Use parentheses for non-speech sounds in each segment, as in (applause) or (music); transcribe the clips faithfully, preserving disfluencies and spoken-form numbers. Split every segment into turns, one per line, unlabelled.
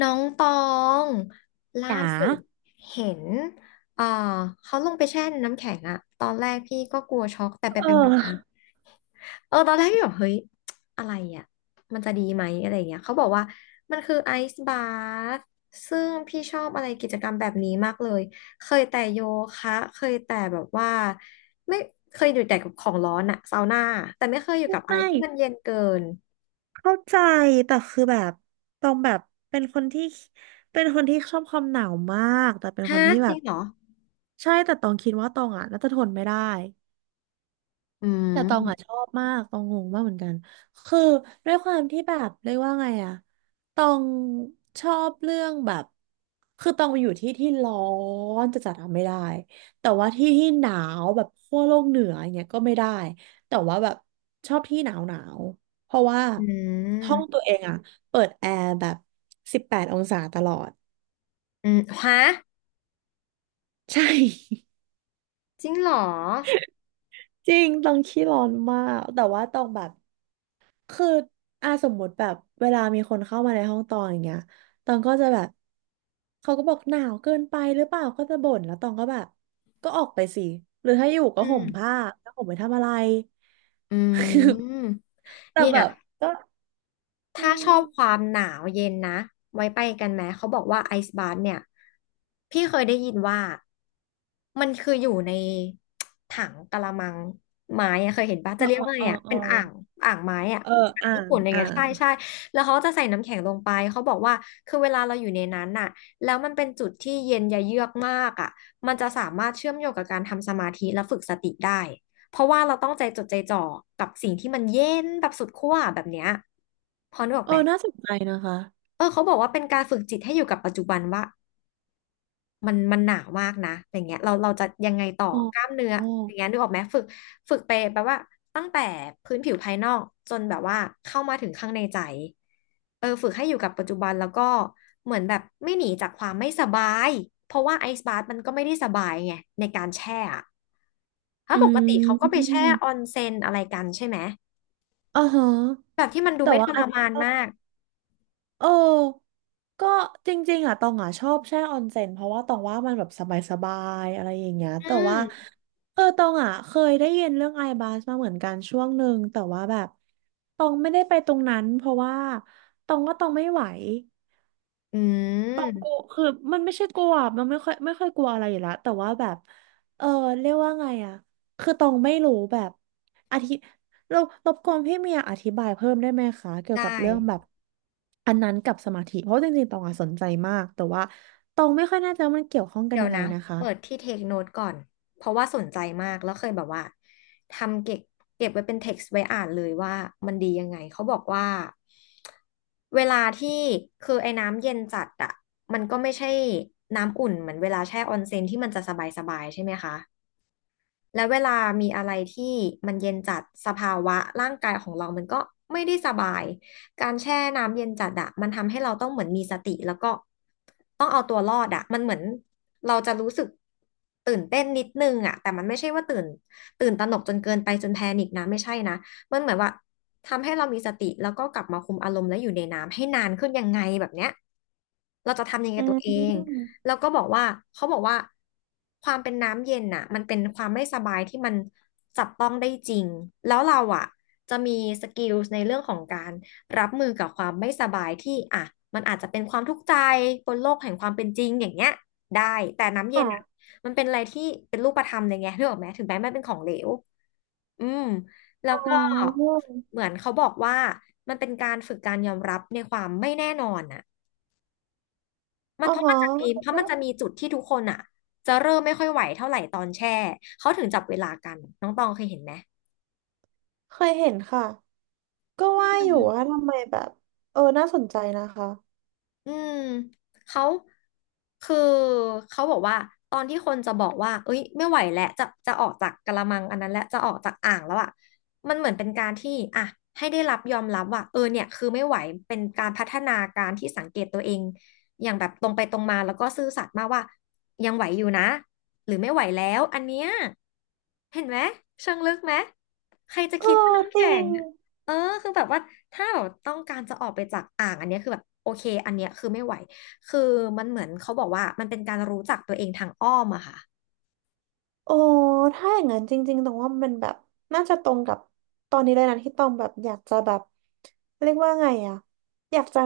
น้องตองล่า
จ๋า
สุดเห็นเอ่อเขาลงไปแช่น้ำแข็งอะ ตอนแรกพี่ก็กลัวช็อกแต่ไป
เอ
ไปมา
อ
ๆเออตอนแรกพี่บอกเฮ้ยอะไรอะมันจะดีไหมอะไรอย่างเงี้ยเขาบอกว่ามันคือไอซ์บาร์ซึ่งพี่ชอบอะไรกิจกรรมแบบนี้มากเลย เคยแต่โยคะ เคยแต่แบบว่าไม่เคยอยู่แต่กับของร้อนอะซาวน่าแต่ไม่เคยอยู่กับอะไร
ไม่
ที่มันเย็นเกิน
เข้าใจ แต่คือแบบตรงแบบ เป็นคนที่ เป็นคนที่ชอบความหนาวมาก แต่เป็นค
ฮะ
นที่
จ
แบ
ริง
บ
เหรอ
ใช่ แต่ตองคิดว่าตองอ่ะน่าจะทนไม่ได้
อื
แต่ตองอ่ะช
ม
อบมากตองงงมากเหมือนกันคือด้วยความที่แบบเรียกว่าไงอะตองชอบเรื่องแบบคือตองไปอยู่ที่ที่ร้อนจะจัดๆอะไม่ได้แต่ว่าที่ที่หนาวแบบขั้วโลกเหนืออย่างเงี้ยก็ไม่ได้แต่ว่าแบบชอบที่หนาวหนาวเพราะว่า
อื
ห้องตั
ม
วเองอะเปิดแอร์แบบสิบแปดองศาตลอด
อืมฮะ
(laughs) ใช่
จริงเหรอ
จริงตองขี้ร้อนมากแต่ว่าตองแบบ คืออ่าสมมติแบบเวลามีคนเข้ามาในห้องตองอย่างเงี้ยตองก็จะแบบเขาก็บอกหนาวเกินไปหรือเปล่าก็จะบ่นแล้วตองก็แบบ ก็ออกไปสิ หรือถ้าอยู่ก็
อื
ห่ม
ม
ผ้าแล้วห่มไปทำอะไร
อื
(laughs)
ม
แต่
เนี่
แบ
ย
บก็อื
ถ้าช
ม
อบความหนาวเย็นนะ ไว้ไปกันไหม เขาบอกว่าไอซ์บา ที เนี่ย พี่เคยได้ยินว่า มันคืออยู่ในถังกะละมังไม้อะเคยเห็นปะ
เอ
จะ
อ
เรีย
เอ
ก
อ
ว่าอะไง
เออ
อะ
เออ
เป็นอ่างอ่างไม้อะ
เอ
อ
อ
่าง
อ่า
ญี่
ง
ปุ่นอะไร
อ่า
เงี้ย
ง
ใช่ใช่แล้วเขาจะใส่น้ำแข็งลงไป เขาบอกว่าคือเวลาเราอยู่ในนั้นน่ะแล้วมันเป็นจุดที่เย็นยะเยือกมากอะมันจะสามารถเชื่อมโยงกับการทำสมาธิและฝึกสติได้ เพราะว่าเราต้องใจจดใจจ่อกับสิ่งที่มันเย็นแบบสุดขั้วแบบเนี้ยพอนึกออก
เออ
ไหม
น่าสนใจนะคะ
เออเขาบอกว่าเป็นการฝึกจิตให้อยู่กับปัจจุบันว่า มันมันหนามากนะอย่างเงี้ยเราเราจะยังไงต่อ
อ๋
กล้าม
อ
เนื้ออย่างเงี้ยนึกออกไหมฝึกฝึกไปแปลว่าตั้งแต่พื้นผิวภายนอกจนแบบว่าเข้ามาถึงข้างในใจเออฝึกให้อยู่กับปัจจุบันแล้วก็เหมือนแบบไม่หนีจากความไม่สบายเพราะว่าไอซ์บาร์มันก็ไม่ได้สบายไงในการแช่อะถ้า
อื
ปกติเขาก็ไป
ม
แช่ออนเซ็นอะไรกันใช่ไหม
อ๋อฮะ
แบบที่มันดู
แต่
ไม่
ว่า
ท
อั
ร
นนี้
มาน
ก็
มาก
เออก็จริงๆอ่ะตองอ่ะชอบแช่ออนเซ็นเพราะว่าตองว่ามันแบบสบายๆ อะไรอย่างเงี้ย
อื
แต่ว่า
ม
เออตองอ่ะเคยได้ยินเรื่องไอบาสมาเหมือนกันช่วงหนึ่ง แต่ว่าแบบตองไม่ได้ไปตรงนั้นเพราะว่าตองว่าตองไม่ไหว
อืม
คือมันไม่ใช่กลัวมันไม่ค่อยไม่ค่อยกลัวอะไรอยู่แล้วแต่ว่าแบบเออเรียกว่าไงอะคือตองไม่รู้แบบอธิเรารบกวนพี่เมียอธิบายเพิ่มได้ไหมคะเกี่ยวกับ
ได้
เรื่องแบบอันนั้นกับสมาธิเพราะจริงๆตองอะสนใจมากแต่ว่าตองไม่ค่อยแน่ใจว่ามันเกี่ยวข้องกัน
เดี๋ย
ยั
ว
งไง
นะ
นะคะ
เปิดที่เทคโน ที อี ก่อนเพราะว่าสนใจมากแล้วเคยแบบว่าทำเก็บเก็บไว้เป็นเท็กซ์ไว้อ่านเลยว่ามันดียังไงเขาบอกว่าเวลาที่คือไอ้น้ำเย็นจัดอะมันก็ไม่ใช่น้ำอุ่นเหมือนเวลาแช่ออนเซ็นที่มันจะสบายๆใช่ไหมคะ แล้วเวลามีอะไรที่มันเย็นจัดสภาวะร่างกายของเรามันก็ไม่ได้สบาย การแช่น้ำเย็นจัดอะมันทำให้เราต้องเหมือนมีสติแล้วก็ต้องเอาตัวรอดอะมันเหมือนเราจะรู้สึกตื่นเต้นนิดนึงอะแต่มันไม่ใช่ว่าตื่นตื่นตระหนกจนเกินไปจนแพนิคนะไม่ใช่นะมันเหมือนว่าทำให้เรามีสติแล้วก็กลับมาคุมอารมณ์และอยู่ในน้ำให้นานขึ้นยังไงแบบเนี้ยเราจะทำยังไง
อื
กับตัวเอง
ม
แล้วก็บอกว่าเขาบอกว่าความเป็นน้ำเย็นน่ะมันเป็นความไม่สบายที่มันจับต้องได้จริงแล้วเราอ่ะจะมีสกิลในเรื่องของการรับมือกับความไม่สบายที่อ่ะมันอาจจะเป็นความทุกข์ใจบนโลกแห่งความเป็นจริงอย่างเงี้ยได้แต่น้ำเย็นอ่ะ
ค่ะ
มันเป็นอะไรที่เป็นรูปธรรมเลยไงนึกออกไหมถึงแม้มันเป็นของเหลวอืมแล้ว
อ๋อ
ก็เหมือนเขาบอกว่ามันเป็นการฝึกการยอมรับในความไม่แน่นอนอะ มัน
อ๋อ
เพราะมั
ฮะ
นจะมีเพราะ
ก็
มันจะมีจุดที่ทุกคนอ่ะจะเริ่มไม่ค่อยไหวเท่าไหร่ตอนแช่เขาถึงจับเวลากันน้องตองเคยเห็นไหม
เคยเห็นค่ะก็
อื
ว่าอยู่ว่า
ม
ทำไมแบบเออน่าสนใจนะคะ
อืมเขาคือเขาบอกว่าตอนที่คนจะบอกว่าเอ้ยไม่ไหวแล้วจะจะออกจากกะละมังอันนั้นแล้วจะออกจากอ่างแล้วอ่ะมันเหมือนเป็นการที่อ่ะให้ได้รับยอมรับว่าเออเนี่ยคือไม่ไหวเป็นการพัฒนาการที่สังเกตตัวเองอย่างแบบตรงไปตรงมาแล้วก็ซื่อสัตย์มากว่ายังไหวอยู่นะหรือไม่ไหวแล้วอันเนี้ยเห็นไหมเชิงลึกไหมใครจะ
เอ
คิดว่า
อ
น้ำ
จริ
แข็ง
ง
เออคือแบบว่าถ้าแบบต้องการจะออกไปจากอ่างอันเนี้ยคือแบบโอเคอันเนี้ยคือไม่ไหวคือมันเหมือนเขาบอกว่ามันเป็นการรู้จักตัวเองทางอ้อมอะค่ะ
โอ้ถ้าอย่างนั้นจริงๆตรงว่ามันแบบน่าจะตรงกับตอนนี้เลยนะที่ตองแบบอยากจะแบบเรียกว่าไงอะอยากจะ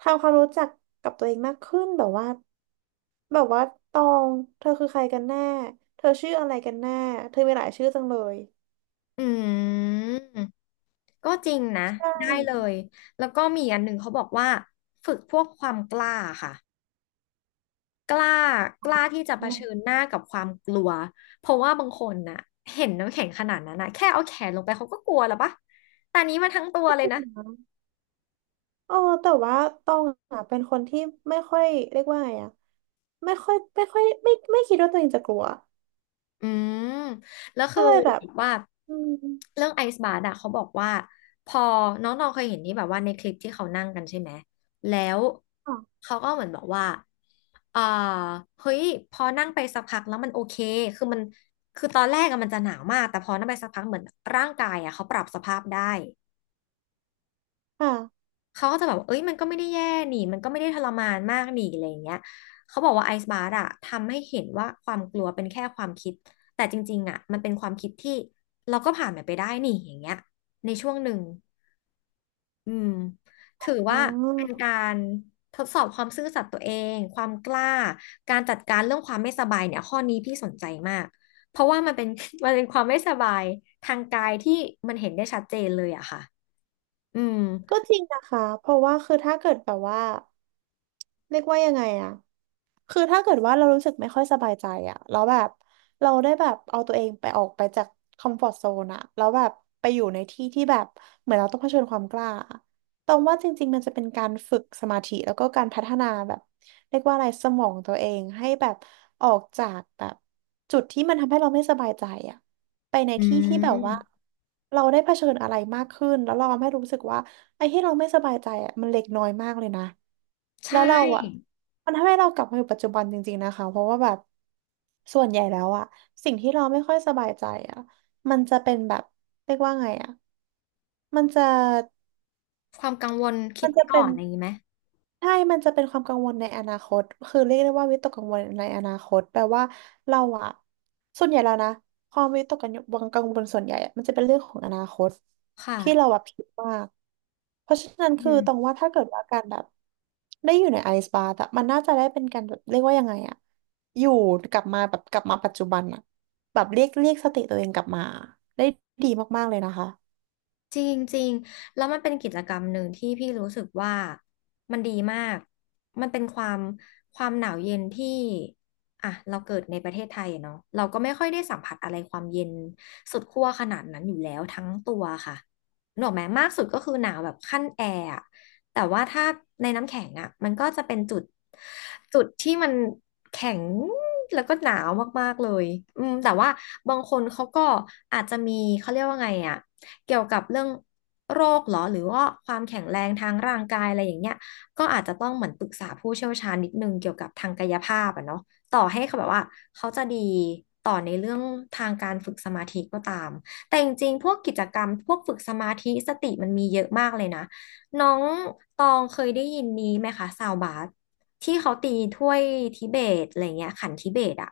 ทำความรู้จักกับตัวเองมากขึ้นแบบว่าแบบว่าตองเธอคือใครกันแน่เธอชื่ออะไรกันแน่เธอมีหลายชื่อจังเลย
อืมก็จริงนะ
ใช่
ได้เลยแล้วก็มีอันหนึ่งเขาบอกว่าฝึกพวกความกล้าค่ะกล้ากล้าที่จะเผ
อื
ชิญ
ม
หน้ากับความกลัวเพราะว่าบางคนน่ะเห็นน้ำแข็งขนาดนั้นนะแค่เอาแขนลงไปเขาก็กลัวแล้วปะแต่อันนี้มาทั้งตัวเลยนะ
เออแต่ว่าตองอะเป็นคนที่ไม่ค่อยเรียกว่าไงอะไม่ค่อยไม่ค่อยไม่ไม่คิดว่าตัวเองจะกลัว
อืมแล้วคื
ก็
อ
เลยแบ
แบ
บ
บว่า
อืม
เรื่องไอซ์บาร์อะเขาบอกว่าพอน้องๆเคยเห็นที่แบบว่าในคลิปที่เขานั่งกันใช่ไหมแล้ว
ค่ะ
เขาก็เหมือนบอกว่าเอ่อเฮ้ยพอนั่งไปสักพักแล้วมันโอเคคือมันคือตอนแรกอะมันจะหนาวมากแต่พอนั่งไปสักพักเหมือนร่างกายอะเขาปรับสภาพได้ เขาก็จะแบบว่าเอ้ยมันก็ไม่ได้แย่นี่มันก็ไม่ได้ทรมานมากนี่อะไรอย่างเงี้ยเขาบอกว่าไอซ์บาร์อะทำให้เห็นว่าความกลัวเป็นแค่ความคิดแต่จริงๆอะมันเป็นความคิดที่เราก็ผ่านมันไปได้นี่อย่างเงี้ยในช่วงหนึ่งอืมถือ
อ๋
ว่าเป็น
อ
การทดสอบความซื่อสัตย์ตัวเองความกล้าการจัดการเรื่องความไม่สบายเนี่ยข้อนี้พี่สนใจมากเพราะว่ามันเป็น (laughs) มันเป็นความไม่สบายทางกายที่มันเห็นได้ชัดเจนเลยอะค่ะอืม
ก็จริงนะคะเพราะว่าคือถ้าเกิดแบบว่าเรียกว่ายังไงอะคือถ้าเกิดว่าเรารู้สึกไม่ค่อยสบายใจอะแล้วแบบเราได้แบบเอาตัวเองไปออกไปจากคอมฟอร์ z โซนอะแล้วแบบไปอยู่ในที่ที่แบบเหมือนเราต้องเผชิญความกล้าอะตรงว่าจริงๆมันจะเป็นการฝึกสมาธิแล้วก็การพัฒนาแบบเรียกว่าอะไรสมองตัวเองให้แบบออกจากแบบจุดที่มันทำให้เราไม่สบายใจอะไปใน
อื
ที่ที่แบบว่า
ม
เราได้เผชิญอะไรมากขึ้นแล้วเราทำให้รู้สึกว่า ไอ้ที่เราไม่สบายใจอ่ะมันเล็กน้อยมากเลยนะ
ใช
แล้วเราอ่ะ
่
มันทำให้เรากลับมาอยู่ปัจจุบันจริงๆนะคะเพราะว่าแบบส่วนใหญ่แล้วอ่ะสิ่งที่เราไม่ค่อยสบายใจอ่ะมันจะเป็นแบบเรียกว่าไงอ่ะมันจะ
ความกังวลคิด
มัน
ไป
จะ
ก่
เป็
อ
น
นอะไรอย่างนี้ไหม
ใช่มันจะเป็นความกังวลในอนาคตคือเรียกได้ว่าวิตกกังวลในอนาคตแปลว่าเราอะส่วนใหญ่แล้วนะความวิตกกังวลกังวลส่วนใหญ่อะมันจะเป็นเรื่องของอนาคต
ค่ะ
ที่เราแบบคิดมาก เพราะฉะนั้น
อื
คือ
ม
ตรงว่าถ้าเกิดว่าการแบบได้อยู่ในไอซ์บาร์อะมันน่าจะได้เป็นการแบบเรียกว่ายังไงอะอยู่กลับมาแบบกลับมาปัจจุบันอะแบบเรียกเรียกสติตัวเองกลับมาได้ดีมากๆเลยนะคะ
จริงจริงแล้วมันเป็นกิจกรรมหนึ่งที่พี่รู้สึกว่ามันดีมากมันเป็นความความหนาวเย็นที่อ่ะเราเกิดในประเทศไทยอะเนาะเราก็ไม่ค่อยได้สัมผัสอะไรความเย็นสุดขั้วขนาดนั้นอยู่แล้วทั้งตัวค่ะหนกออกไหมมากสุดก็คือหนาวแบบขั้นแอร์อะแต่ว่าถ้าในน้ำแข็งอะมันก็จะเป็นจุดจุดที่มันแข็งแล้วก็หนาวมากๆเลยอืมแต่ว่าบางคนเขาก็อาจจะมีเขาเรียกว่าไงอะ เกี่ยวกับเรื่องโรคเหรอหรือว่าความแข็งแรงทางร่างกายอะไรอย่างเงี้ยก็อาจจะต้องเหมือนปรึกษาผู้เชี่ยวชาญนิดนึงเกี่ยวกับทางกายภาพอะเนาะต่อให้เขาแบบว่าเขาจะดีต่อในเรื่องทางการฝึกสมาธิก็ตาม แต่จริงๆพวกกิจกรรมพวกฝึกสมาธิสติมันมีเยอะมากเลยนะน้องตองเคยได้ยินนี้ไหมคะซาวบาสที่เขาตีถ้วยทิเบตอะไรเงี้ยขันทิเบตอะ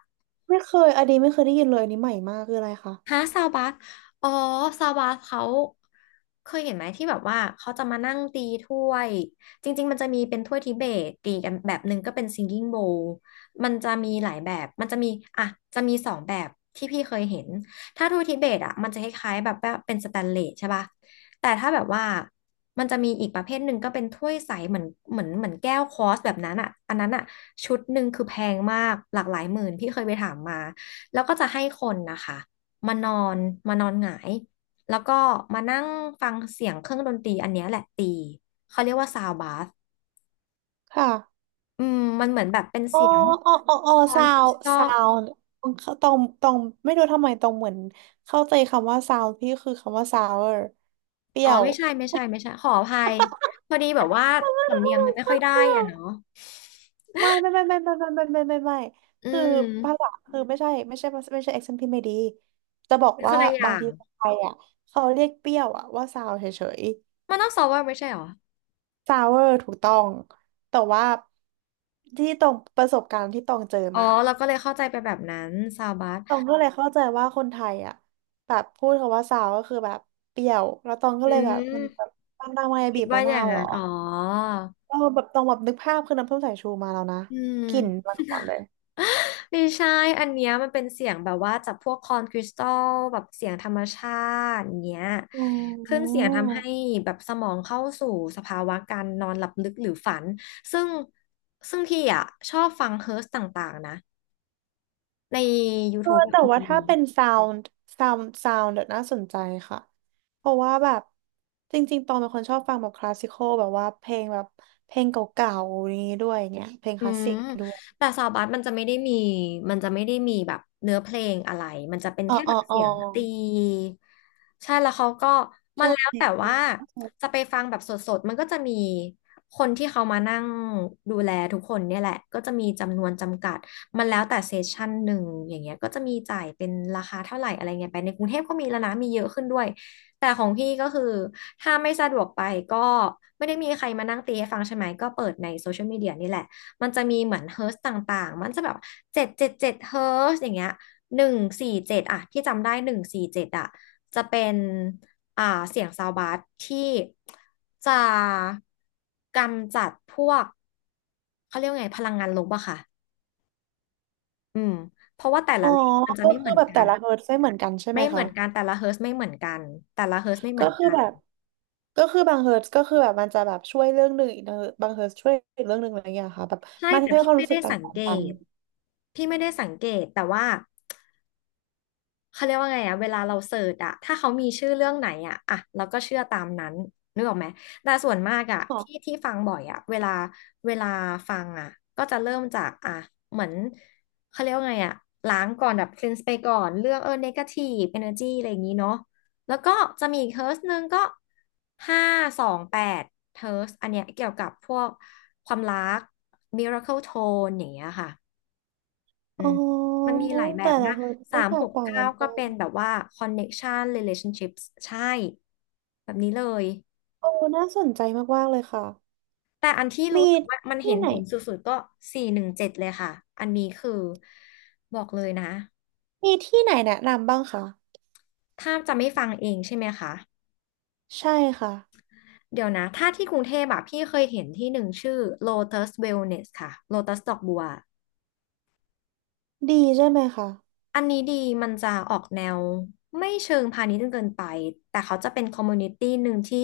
ไม่เคยอันนี้ไม่เคยได้ยินเลยอันนี้ใหม่มากคืออะไรคะ
ฮะซาวบาสอ๋อซาวบาสเขาเคยเห็นไหมที่แบบว่าเขาจะมานั่งตีถ้วยจริงๆมันจะมีเป็นถ้วยทิเบตตีกันแบบหนึ่งก็เป็นซิงกิ้งโบว์มันจะมีหลายแบบมันจะมีอ่ะจะมีสองแบบที่พี่เคยเห็นถ้าถ้วยทิเบตอ่ะมันจะคล้ายๆแบบว่าเป็นสแตนเลสใช่ป่ะแต่ถ้าแบบว่ามันจะมีอีกประเภทหนึ่งก็เป็นถ้วยใสเหมือนเหมือนเหมือนแก้วคอสแบบนั้นอ่ะอันนั้นอ่ะชุดหนึ่งคือแพงมากหลากหลายหมื่นพี่เคยไปถามมาแล้วก็จะให้คนนะคะ มานอนมานอนหงายแล้วก็มานั่งฟังเสียงเครื่องดนตรีอันเนี้ยแหละตีเขาเรียกว่าซาวบาส
ค่ะ
อืมมันเหมือนแบบเป็น
โอ้
เสียง
โอ้โอ้โอ้
ช้อน
ซา
คริ
ว
สตัล
ซาวตรงตรงตรงไม่รู้ทำไมตรงเหมือนเข้าใจคำว่าซาวพี่คือคำว่าซาวเอร์เปรี้
อ๋อ
ยว
ไม่ใช่ไม่
(laughs)
ใช่ไม่ใช่ขออภัยพอดีแบบว่า
เ
สำเนีย
ออ
งมันไม่
เ
ค่อยได้
ปรี้ย
อ่ะ
ว
เนาะ
ไม่ไม่ไม่ไม่ไม่ไม่ไม่ไม่ไม่ไม่
อื
คือภา
ม
ษาคือไม่ใช่ไม่ใช่ไม่ใช่ accent พี่ไม่ดีจะบอก
เป็นค
ว่า
นละอ
บา
ย่า
ง
ง
ทีคนไทยอ่ะเขาเรียกเปรี้ยวอ่ะว่าซาวเฉย
มันต้องซาวไม่ใช่เหรอ
ๆซาวเวอร์ถูกต้องแต่ว่าที่ตรงประสบการณ์ที่ตองเจอ
อ๋อ
มา
เราก็เลยเข้าใจไปแบบนั้นซาวบาส
ตองก็เลยเข้าใจว่าคนไทยอ่ะแบบพูดคำว่าซาวก็คือแบบเปรี้ยวแล้วตองก็
อื
เลยแบบมันแบบ
ม
ตามตามมา
คิ
บี
ด
บ
ว่า
มะ
อ
นา
ย่าง
วเหร
นั้
อ
นอ๋อ
เออแบบตองแบบนึกภาพคือน้ำส้มสายชูมาแล้วนะ
อื
กลิ่น
ม
มาก่อนเลย
ไม่ใช่อันเนี้ยมันเป็นเสียงแบบว่าจากพวกคอนคริสตัลแบบเสียงธรรมชาติอย่างเงี้ย
อ๋
ขึ้น
อ
เสียงทำให้แบบสมองเข้าสู่สภาวะการนอนหลับลึกหรือฝัน ซึ่งซึ่งพี่อ่ะชอบฟังเฮิร์สต่างๆนะใน
เออ
YouTube บะ
แต่ว่า
มี
ถ้าเป็นซาวด์ซาวด์ซาวด์เดี๋ยวน่าสนใจค่ะเพราะว่าแบบจริงๆตองเป็นคนชอบฟังแบบคลาสสิคอลแบบว่าเพลงแบบเพลงเก่าๆนี้ด้วยเนี่ยเพลง
อื
คลาส
ม
สิกด้วย
แต่ซาวบัสมันจะไม่ได้มี มันจะไม่ได้มีแบบเนื้อเพลงอะไร มันจะเป็น
อ๋อ
แค่
อ๋
แบ
อ
บ
อ๋
เสี
อ
ยงตี ใช่แล้วเขาก็ มั
ใช่
นแล้วแต่ว่าจะไปฟังแบบสดๆ มันก็จะมีคนที่เขามานั่งดูแลทุกคนเนี่ยแหละ ก็จะมีจำนวนจำกัดมันแล้วแต่เซสชั่นหนึ่งอย่างเงี้ยก็จะมีจ่ายเป็นราคาเท่าไหร่อะไรเงี้ยไปในกรุงเทพก็มีแล้วนะมีเยอะขึ้นด้วยแต่ของพี่ก็คือถ้าไม่สะดวกไปก็ไม่ได้มีใครมานั่งตีให้ฟังใช่ไหมก็เปิดในโซเชียลมีเดียนี่แหละ มันจะมีเหมือนเฮิร์ตซ์ต่างๆมันจะแบบเจ็ดเจ็ดเจ็ดเฮิร์ตซ์อย่างเงี้ยหนึ่งสี่เจ็ดอะที่จำได้หนึ่งสี่เจ็ดอะจะเป็นอ่าเสียงซาวบาสที่จะกำจัดพวกเขาเรียกว่าไงพลังงานลบอะค่ะอืมเพราะว่าแต่
อ๋
ละ
อ
เลขมันจะ
ก็
ไม่เห
คื
มื
อ
อน
แบบ
กั
แต่
น
ละเฮิร์ตซ์ไม่เหมือนกันใช่ไหม
ไม่เหมื
คะ
อนกันแต่ละเฮิร์ตซ์ไม่เหมือนกันแต่ละเฮิร์ตซ์ไม่เหมื
ก็
อน
คือ
กัน
แบบก็คือบางเฮิร์ตซ์ก็คือแบบมันจะแบบช่วยเรื่องหนึ่งอีกนะบางเฮิร์ตซ์ช่วยอีกเรื่องหนึ่งอะไรอย่างเงี้ยค่ะแบบ
ใช่
มัน
แต่
ให้
พี่
ความ
ไม่
รู้สึ
ได้
ก
สัง
ต่า
เก
งๆกัน
ตพี่ไม่ได้สังเกตแต่ว่า เขาเรียกว่าไงอะเวลาเราเสิร์ชอะถ้าเขามีชื่อเรื่องไหนอะอะเราก็เชื่อตามนั้นนึกออกไหมแต่ส่วนมากอะที่
ค่ะ
ที่ฟังบ่อยอะเวลาเวลาฟังอะก็จะเริ่มจากอะเหมือนเขาเรียกว่าไงอะล้างก่อนแบบ cleanse ไปก่อนเรื่องเออ negative energy อะไรอย่างนี้เนาะแล้วก็จะมีอีกเฮิร์สหนึ่งก็ห้าสองแปดเฮิร์สอันเนี้ยเกี่ยวกับพวกความรัก miracle tone อย่างเงี้ยค่ะ อื
อ๋
ม
อ
มันมีหลายแบ
แต่
บ
ละ
นะ
เฮิร์ตซ์
สา
ก็
ม
แต
ห
ก
ก
ต่าง
เก้า
กันไป
ก็เป็นแบบว่า connection relationships ใช่แบบนี้เลย
โอ้น่าสนใจมากๆเลยค่ะ
แต่อันที่รู้
มี
สึกว่ามันเห็
ที่
น
ไหน
ผลสุดๆก็สี่หนึ่งเจ็ดเลยค่ะ อันนี้คือบอกเลยนะ
มีที่ไหนแนะนำบ้างคะ
ถ้าจะไม่ฟังเองใช่ไหมคะ
ใช่ค่ะ
เดี๋ยวนะถ้าที่กรุงเทพอะพี่เคยเห็นที่หนึ่งชื่อ Lotus Wellness ค่ะ Lotus ดอกบัว
ดีใช่ไหมคะ
อันนี้ดีมันจะออกแนวไม่เชิงพาณิชย์จนเกินไปแต่เขาจะเป็นคอมมูนิตี้หนึ่งที่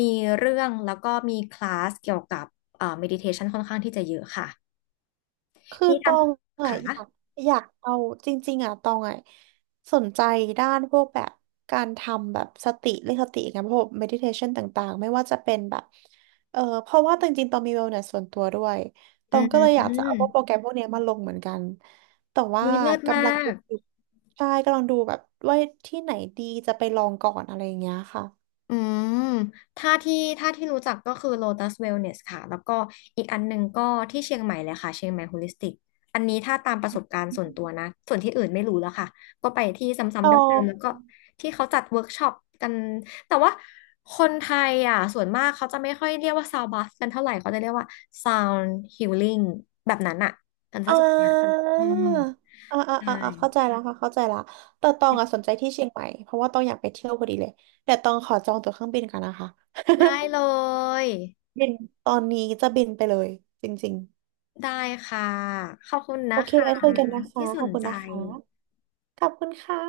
มีเรื่องแล้วก็มีคลาสเกี่ยวกับเอ่อเมดิเทชันค่อนข้างที่จะเยอะค่ะ
คือ
มี
ต
ท
อง
ำ
อ่ะ
ค่ะ
อยากอยากเอาจริงๆอ่ะตองอ่ะสนใจด้านพวกแบบการทำแบบสติเรื่องสติกันพวก meditation ต่างๆไม่ว่าจะเป็นแบบเออเพราะว่าจริงๆตองมี wellness ส่วนตัวด้วยต
อื
องก็เลยอยากจะเอาพวกโปร
ม
แกรมพวกเนี้ยมาลงเหมือนกันแต่ว่า
วิเลิศมา
กำลังดู
ก
อยู่ใช่กำลังดูแบบว่าที่ไหนดีจะไปลองก่อนอะไรอย่างเงี้ยค่ะ
อืมถ้าที่ถ้าที่รู้จักก็คือ Lotus Wellness ค่ะ แล้วก็อีกอันหนึ่งก็ที่เชียงใหม่เลยค่ะเชียงใหม่ Holistic อันนี้ถ้าตามประสบการณ์ส่วนตัวนะ ส่วนที่อื่นไม่รู้แล้วค่ะ ก็ไปที่ซ้ำ
ต
ๆ
อ
เดิ
ง
มๆแล้วก็ที่เขาจัดเวิร์กช็อปกัน แต่ว่าคนไทยอ่ะส่วนมากเขาจะไม่ค่อยเรียกว่าซาวบัสกันเท่าไหร่เขาจะเรียกว่า Sound Healing แบบนั้นอ่ะกันซะ
อ่
ส่วนใหญ่
า
อืม
อ่าอ่า
ใช่
อ่าอ่าเข้าใจแล้วค่ะเข้าใจละแต่ตองอ่ะสนใจที่เชียงใหม่เพราะว่าตองอยากไปเที่ยวพอดีเลยแต่ตองขอจองตั๋วเครื่องบินกันนะคะ
ได้เลย
(laughs) บินตอนนี้จะบินไปเลยจริง
ได้ค่ะ ขอบคุณ
ๆโอ
นะ
เค
คะ
ไว้คุยกันนะคะ
ที่ส
ขอบ
น
คุณ
ใจ
นะคะขอบคุณค่ะ